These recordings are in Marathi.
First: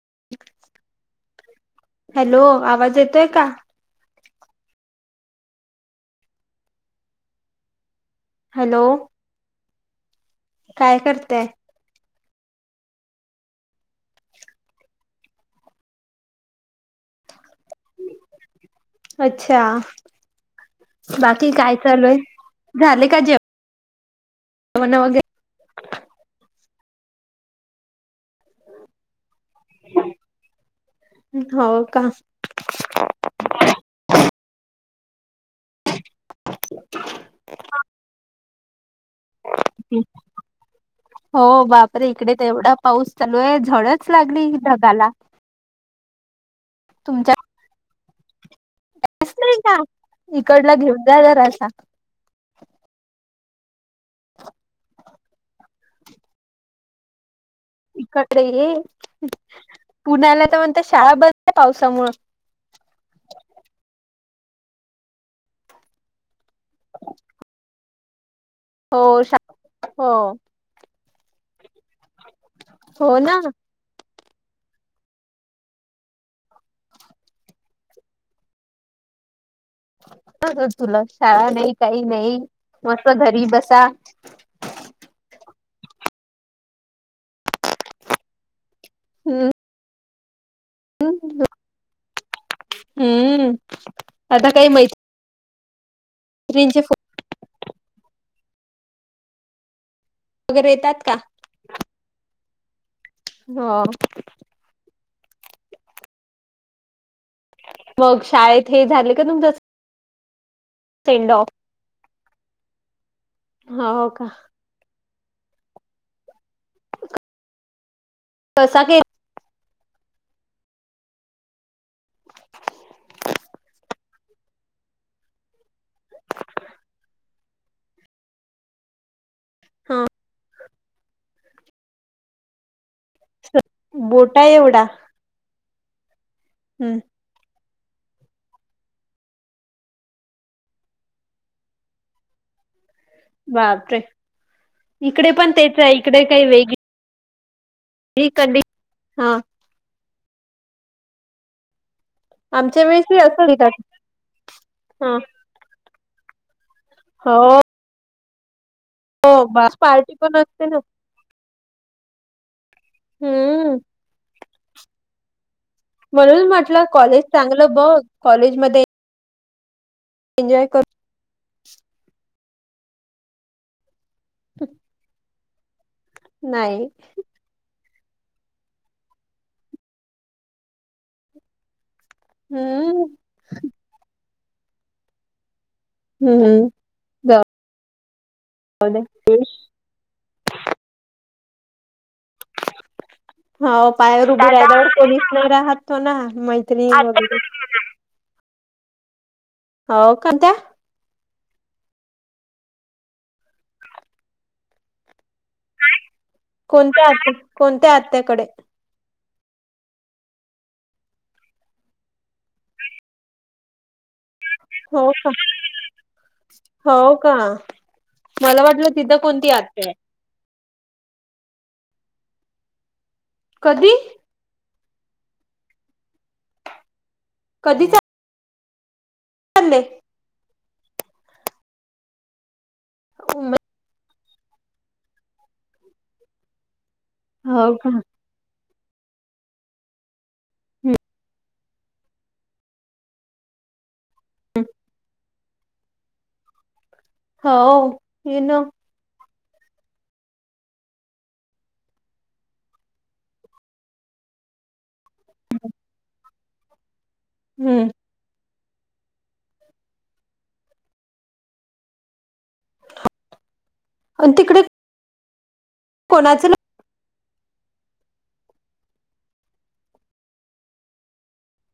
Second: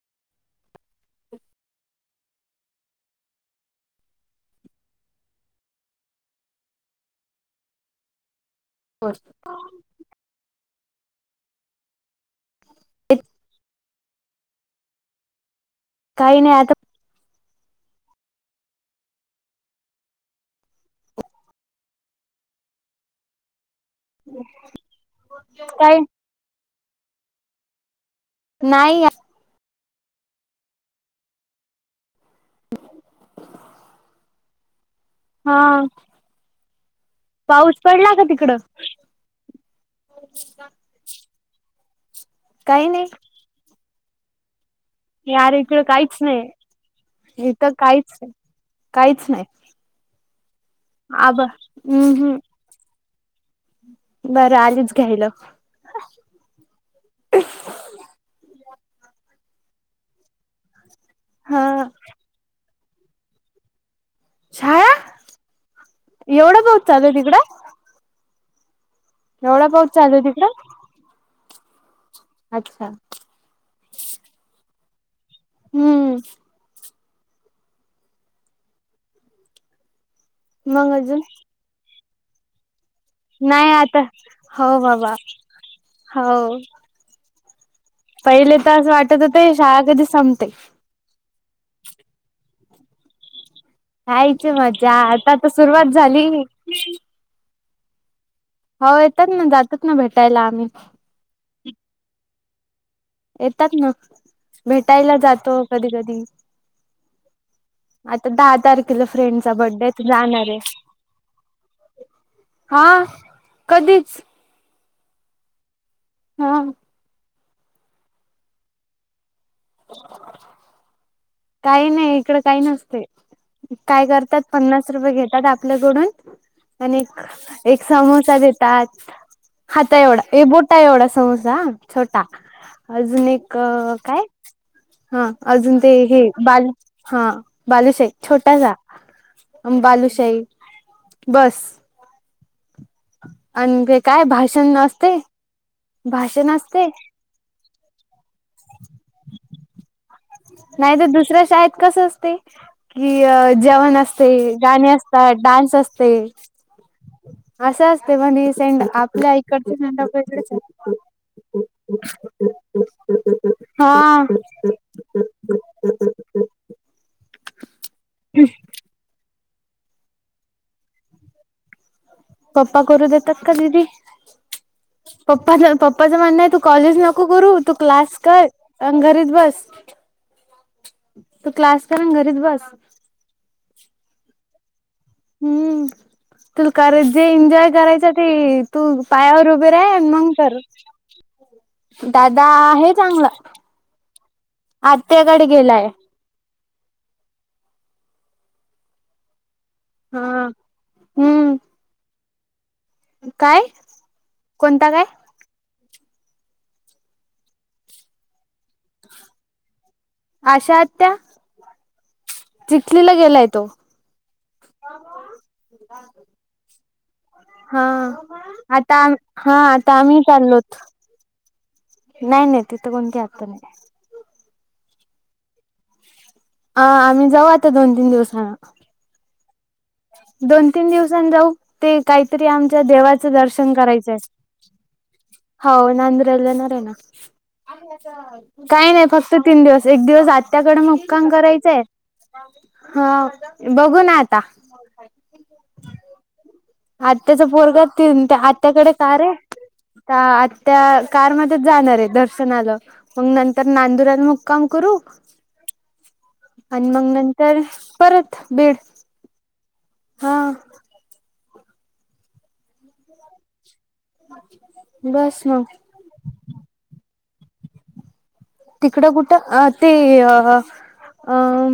[inaudible] [inaudible] हॅलो आवाज येतोय का हॅलो ब काय करतय अ काही नाही आता अच्छा बाकी काय चालूय झाले का जेवण वगैरे काय नाही हो का हा पाऊस पडला का तिकडं हो हो बापरे इकडे ते एवढा पाऊस चालू आहे झडच लागली ढगाला यार इकडं काहीच तुमच्या नाही इथं काहीच नाही काहीच च नाही का इकडला घेऊन जा आबा जरा असा हम्म हम्म बरं आलीच घ्यायला इकडे पुण्याला तर म्हणत शाळा बंद आहे हा पावसामुळे शाळा एवढं पाऊस चालू आहे तिकडं हो शा एवढा पाऊस हो चालूय तिकड. हो ना. हम्म. [unintelligible] मग तुला अजून शाळा नाही काही नाही? मस्त घरी नाही बसा आता, हो बाबा, हो. पहिले तर असं वाटत होता हम्म शाळा कधी संपते. हम्म. खायच आता काही मज्जा आता तर सुरुवात झाली. मैत्रिणींचे फोन हो येतात ना जातच ना भेटायला आम्ही. वगैरे येतात का येतात हो ना, भेटायला जातो कधी कधी. मग आता दहा शाळेत तारखेला फ्रेंडचा बडे तर जाणार आहे. सेंडॉ हा हो कधीच का हा कसा गे [unintelligible] काही नाही इकड काही नसतय. काय करतात, पन्नास रुपये घेतात आपल्याकडून. आणि एक समोसा देतात. हात हा एवढा ये बोटा एवढा समोसा आ छोटा, अजून एक क काय? बोटा एवढा हा अजून ते हे बाल, हं, हा. बालुशाही छोटासा, बालुशाही, बस. आणि ते बापरे काय भाषण असतय, इकडे पण तेच भाषण असतय. [unintelligible] कधी, हा. नाही ते दुसऱ्या शाळेत कसं ते, आमच्या वेळेस कि ही असं देतात जेवण असते, गाणे हा असतात, डान्स असते. हो असं असते म्हण सेड आपल्या हो बा इकडचे सेंड पार्टी पण ऑफ असते ना [unintelligible] हम्म हा. म्हणून म्हटलं कॉलेज चांगलं बघ, कॉलेज मध्ये एनजॉय करू. पप्पा करू देतात का दिदी? [unintelligible] पप्पा पप्पाचं म्हणं आहे तू नाही कालच नको करू, तू क्लास कर, अन घरीच बस, तू क्लास कर आणि घरीच बस. हम्म हम्म. हम्म, तू हम्म. कर जे जाऊ एन्जॉय करायच ते दे तू पायावर उभे रा मंग कर. दादा आहे चांगला हो पायावर उभ राहा [unintelligible] आत्याकडे नाही राहत गेलाय तो ना म्हण [unintelligible] हा, हम्म. काय? कोणता काय? काय, कोणत्या आत्या, कोणत्या आत्याकडे? आशा आत्या. चिखलीला गेलाय तो. हो का हो का हा, मला वाटलं आता तिथं कोणती हा आत्या आहे आता आम्ही चाललोत, नाही नाही तिथं कोणती आत्या नाही. कधी आ आम्ही जाऊ आता दोन तीन दिवसांना. ले दोन तीन दिवसां जाऊ ते काहीतरी आमच्या देवाचं दर्शन करायचं आहे. हो नंद्रला न रे ना. हो का काही नाही फक्त तीन दिवस एक दिवस आत्याकडे मुक्काम करायच हा बघू ना आता आत्याचा हो पोरगाततील त्या ये ना आत्याकडे का रे. आ त्या कारमध्येध्ये जाणार आहे दर्शनाला मग नंतर नांदुरला मगकाम करू आणि मग नंतर हम्म परत बीड हा. आणि तिकडे बस मग कोणाचं ना तिकडं कुठं अ ते अ. अं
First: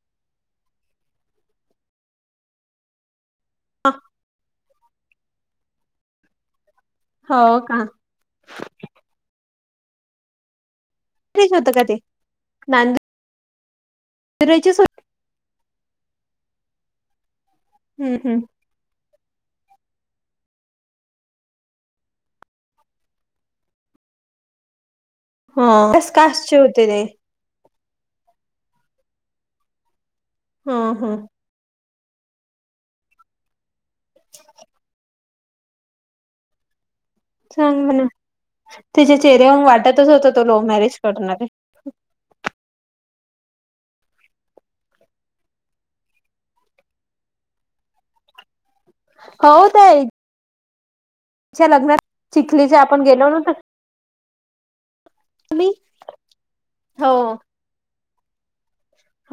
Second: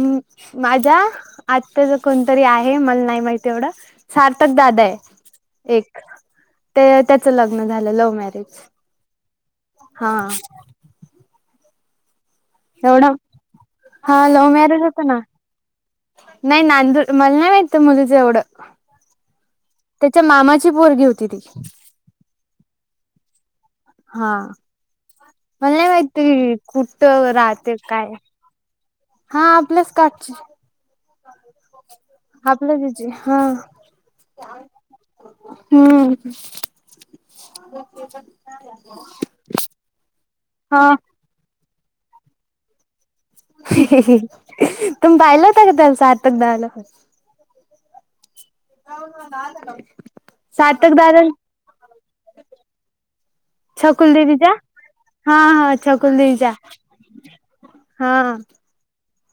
माझ्या आत्ता ज कोणतरी आहे मला नाही माहिती. तेवढा सार्थक दादा आहे एक. ते त्याचं हो लग्न का झालं लव्ह मॅरेज, हा. [unintelligible] होता का ते. एवढ, हा लव नांदुरेचेच मॅरेज होते होत ना. नाही नांदू मला नाही माहितत मुज जेवढं त्याच्या मामाची पोरगी होती ती हा मला नाही कस माहितरी कास्टचे होते ते कुठ राहते काय. हा प्लस काढची हा हा आपलं बीजी हा हम्म. चांग म्हणे तिच्या चेहऱ्याहून वाटतच होता तो लव्ह हा. मॅरेज करणारे ह. तुमयल तागतल सारतक दला हो ताई क दादा च्या लग्नात चिखलीच्या आपण गेलो नव्हतो कुल देवीच्या हा का? मी हा छकुल दचा हो हा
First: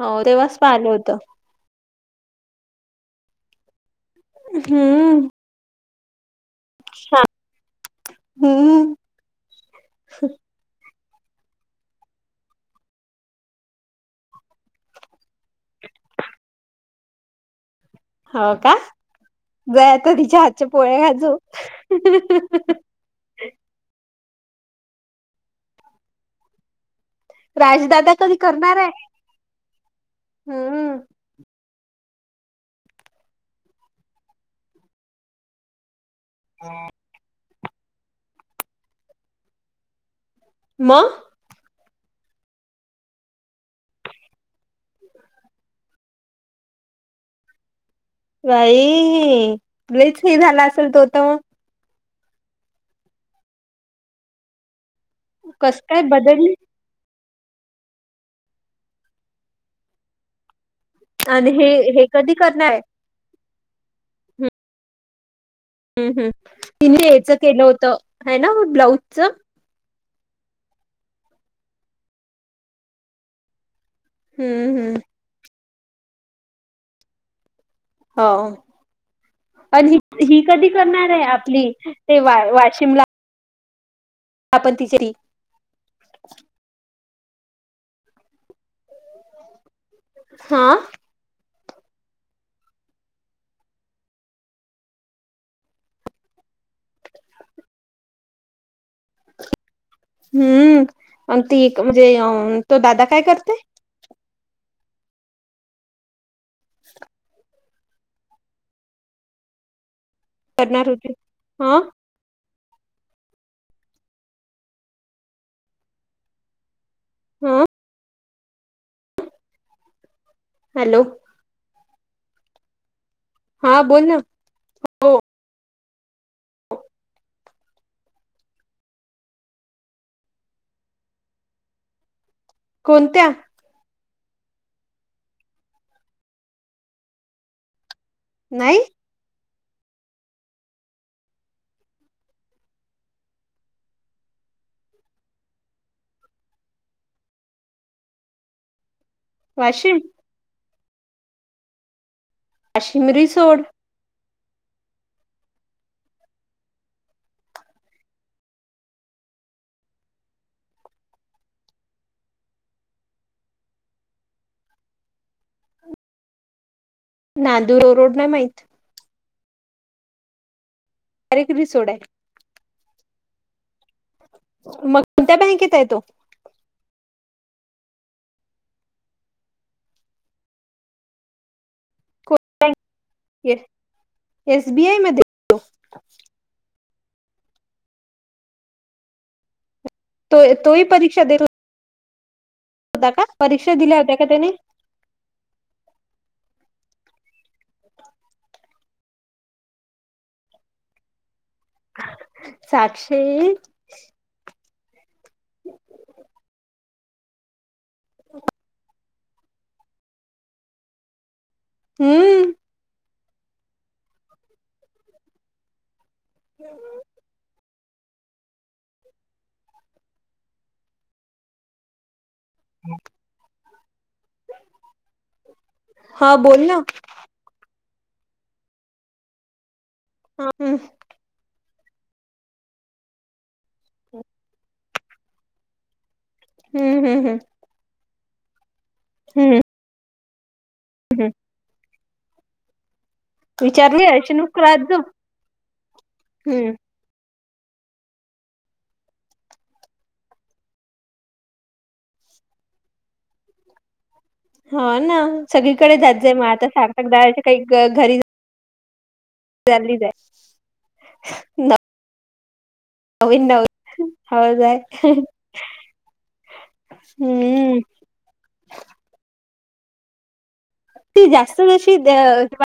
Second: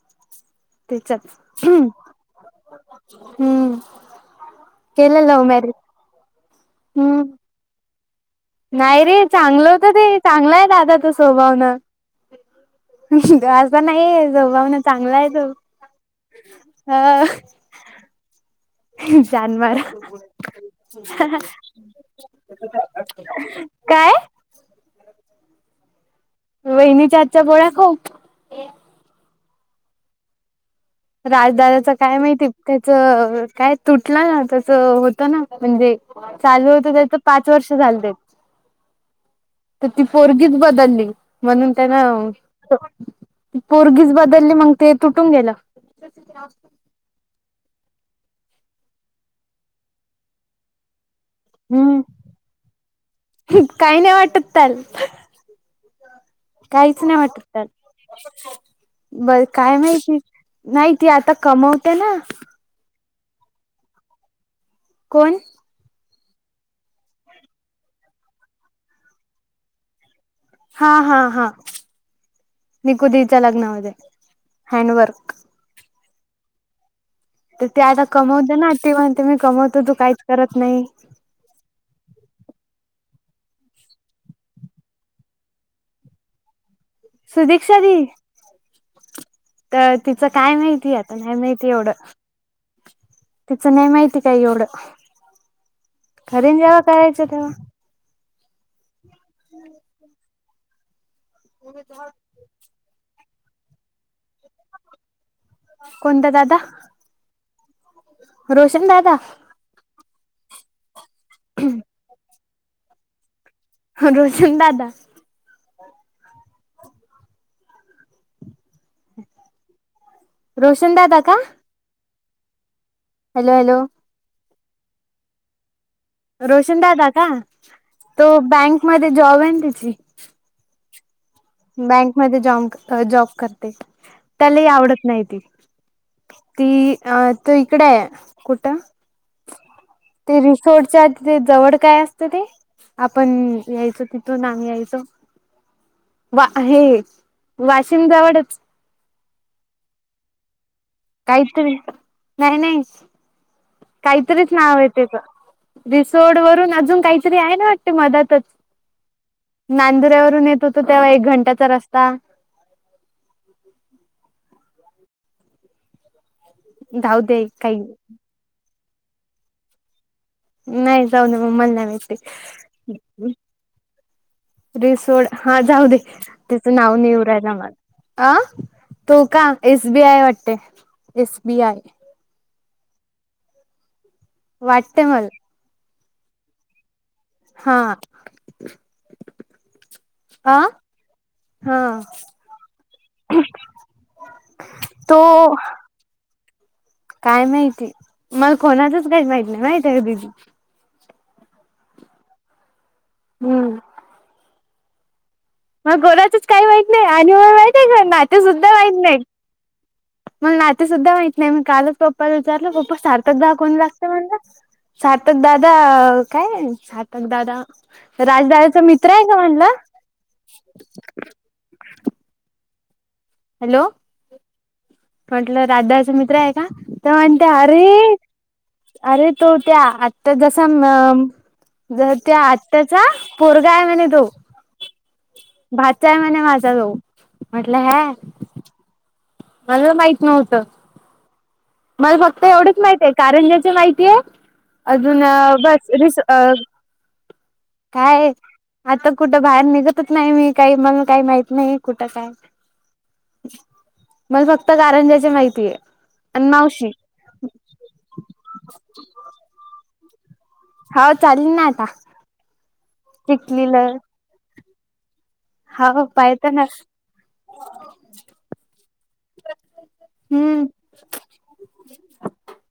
हो दे वास्त तेच्याच हम्म. केलेला उ मर अच् हा. नाही रे चांगलं होतं ते चांगलाय दादा त स्वभावनं तो असा नाहीये जोगवण चांगला आहे तो हा. हो का जाय आता तिच्या हातच्या पोळ्या घाजू काय वहिनी चारचापोळाखव. राजदादा कधी करणार आहे हम्म राजदादाच काय माहिती त्याच काय तुटलं ना जेतच होतं ना म्हणजे. चालू होत त्या तर पाच वर्ष झालत तर ति. पोर्गीज बदलली मग म्हणून त्यां ना. पोर्गीज बदलले मग ते तुटून गेलं. असत. बाई तुच हे झालं असेल तो तर मग हम्म काही नाही वाटत ल काय ब. काहीच नाही वाटत तर बर काय माहिती. नाही त आता आणि हे कमवते हे ना. कधी करणार आहे कोण हम् हम् तिने याच केलं होतं ह ना म ब्लाऊजच. हा हा हा निकुदीच्या लग्नामध्ये हम्म हम्म. हँडवर्क तर ते आता हो कमवते ना ती म्हणते मी कमवतो तू आणि काहीच ही करत कधी नाही करणार आहे आपली ते वा. वाशिमला. आपण तिचरी. सुधिकक्षा दि. तर तिचं काय हा माहिती आता नाही माहिती. एवढं तिचं ने माहिती काय एवढं. कररीन जेव करायच तेव्हा. हम्. हम्म ती म्हणजे तो दादा काय करत. कोणता दादा. [inaudible] रोशन दादा. करणार होती हा. रोशन दादा. हमम. हो. रोशन दादा का. हॅलो हा हॅलो बोल ना हो. रोशन दादा का तो बँकमध्येध्ये जॉब आहे ना तिची. बँकमध्ये जॉ जॉब कोणत्या करते. त्यालाही आवडत नाही ती ती अ त इकडे. कुठ नाही ते रिसोर्टच्या तिथे जवळ काय असत ते. आपण यायचो तिथून नाम यायचो. वा हे वाशिमजवळच. वाशिम. काहीच तरी. अशिमरी सोड. काहीतरीच नाव आहे ते तर. रिसोड वरून अजून काहीतरी आहे ना वाटते मदातच. नांदुऱ्यावरून येत होतो तेव्हा एक घंट्याचा रस्ता. [unintelligible] जाऊ दे नादू काही रो रोड नाही माहत. नाही जाऊ ना मग डायरेक्ट मलाला रिसोड आहे माहिती. मग रिसोड कोणत्या हा बँकेत आहे जाऊ दे तो त्याचं नाव नेवराज. अ तू का एसबीआय वाटते एसबीआय. एसबीआय वाटते मला मध्ये. हा. तो आह तोही परीक्षा देत हा. होता का परीक्षा दिल्या होत्या का त्याने. तो काय माहितीय मला कोणातच काही माहिती नाही माहिती आहे का दिदी. साक्षी. हम्म मग गोराचच काही वाईत नाही आणि व वाई आहे घर ना ते सुद्धा वाईत नाही. मग नाते सुुद्धा माहित नाही मग कालच पप्पाला हम्म विचारलं पप्पा सारखं. सातकदाहा कोण लागत म्हणला सातकदाादा काय सातकदाादा. राजदारचा मित्र आहे का म्हणला. हम. हॅलो म्हटलं राधाचा हा मित्र आहे बोल का ना तर म्हणते अरे. अरे तो त्या आता जसा हम्म हम्म अ. जर त्या आत््याचा पोरगा आहे म्ह तो भ. चं म्हणे माझा ह्यो हम्म हम्म म्हटलं ह्यां हम्म मला माहित नव्हतं [inaudible] मल फक्त एवढेच माहित हाय कारंज्याची विचारली माहितीये अशनू राजू अजून अह बस रीस अह हम्म काय हे आता कुठं बाहेर निघतच नाही मी काही मला काही माहीत नही कुठं काय मल फक्त कारंज्याची माहिती आहे. म आता सार्थक दादा चे काही गं घरी [inaudible] चलली जाय हा चालीन ना आता होईन ना चिखलीला होईन हळु जाय हाव पायता ना हम्म हम्म. ती जास्त नशी अह [unintelligible]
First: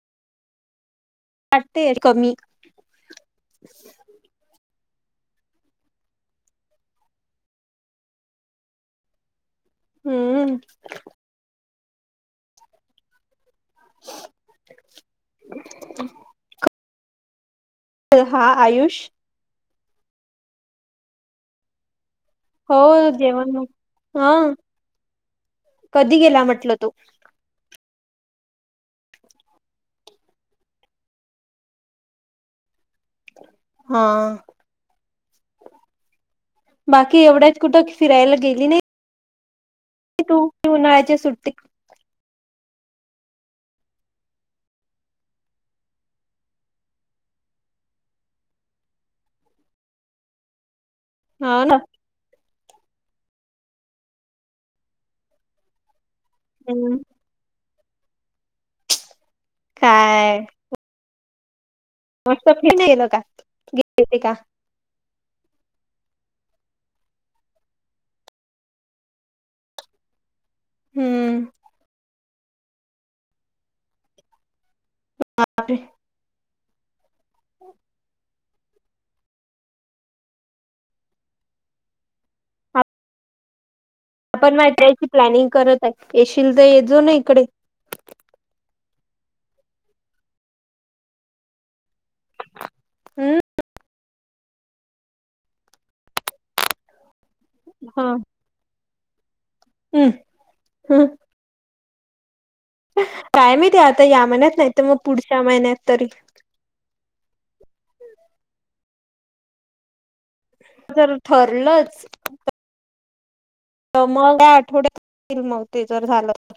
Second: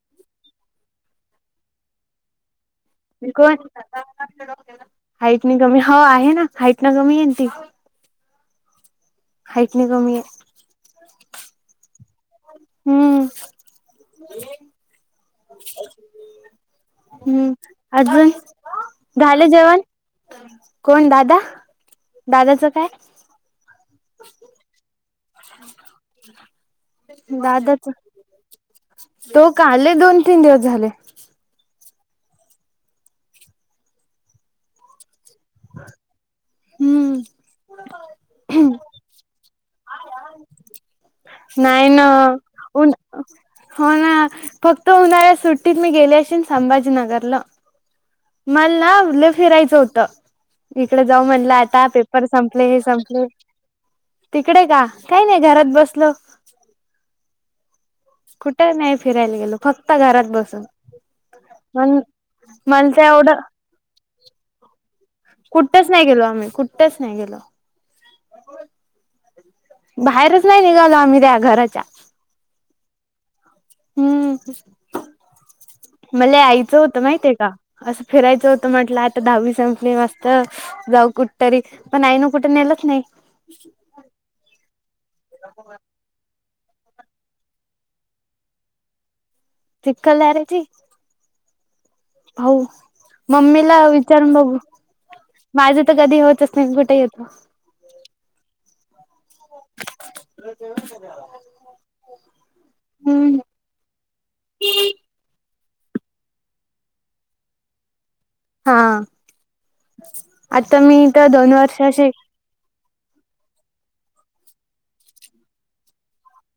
वाटते हे कमी [unintelligible] हाईट नाही कमी हो आहे ना हाईट ना कमी ये ती हाईट न कमी आहे हम्म. हम्म. हम्म अर्जून हा आयुष झालं जेवण? कोण दादा? दादाचं हो काय जेवण मग हा कधी गेला म्हटलं तो तो काले दोन तीन दिवस झाले हा. बाकी हम्म. एवढ्याच कुठं फिरायला गेली नाही? तू उन्हाळ्याच्या सुट्टी हो ना हो ना, फक्त उन्हाळ्यात सुट्टीत मी गेले अशीन संभाजीनगरला. मलना लयी फिरायचं होतं. इकडे जाऊ म्हटलं, हो ना आता पेपर संपले की संपले. तिकडे का, काही नाही घरात बसलो. हम्म कुठे नाही, फिरायला गेलो फक्त घरात बसून पण व्हाट्सअप मला तर [unintelligible] गेले ते का? कुठंस नाही गेलो, आम्ही कुठंस नाही गेलो. बाहेरच नाही निघालो आम्ही त्या हम्म घराच्या, हं मले यायचं होतं माहितीये का, असं फिरायचं हो म्हटलं आता दहावी संपली मस्त, जाऊ कुठं तरी पण आईन कुठं नेलंच नाही. [unintelligible] आपण मा याची प्लॅनिंग करत आहे येशील तर येजो ना इकडे. [unintelligible] हो, हम्म म्मीला विचारुण बघू. माझं तर कधी होतच नाही मी कुठे येतो. हा. हम्म हम्म [unintelligible] हम्म काय मी ते आता या महिन्यात नाही तर मग पुढच्या महिन्यात तर. हा, आता मी जर तर दोन ठरलंच वर्षाची मग काय आठवड्यात येईल म ते जर झालं.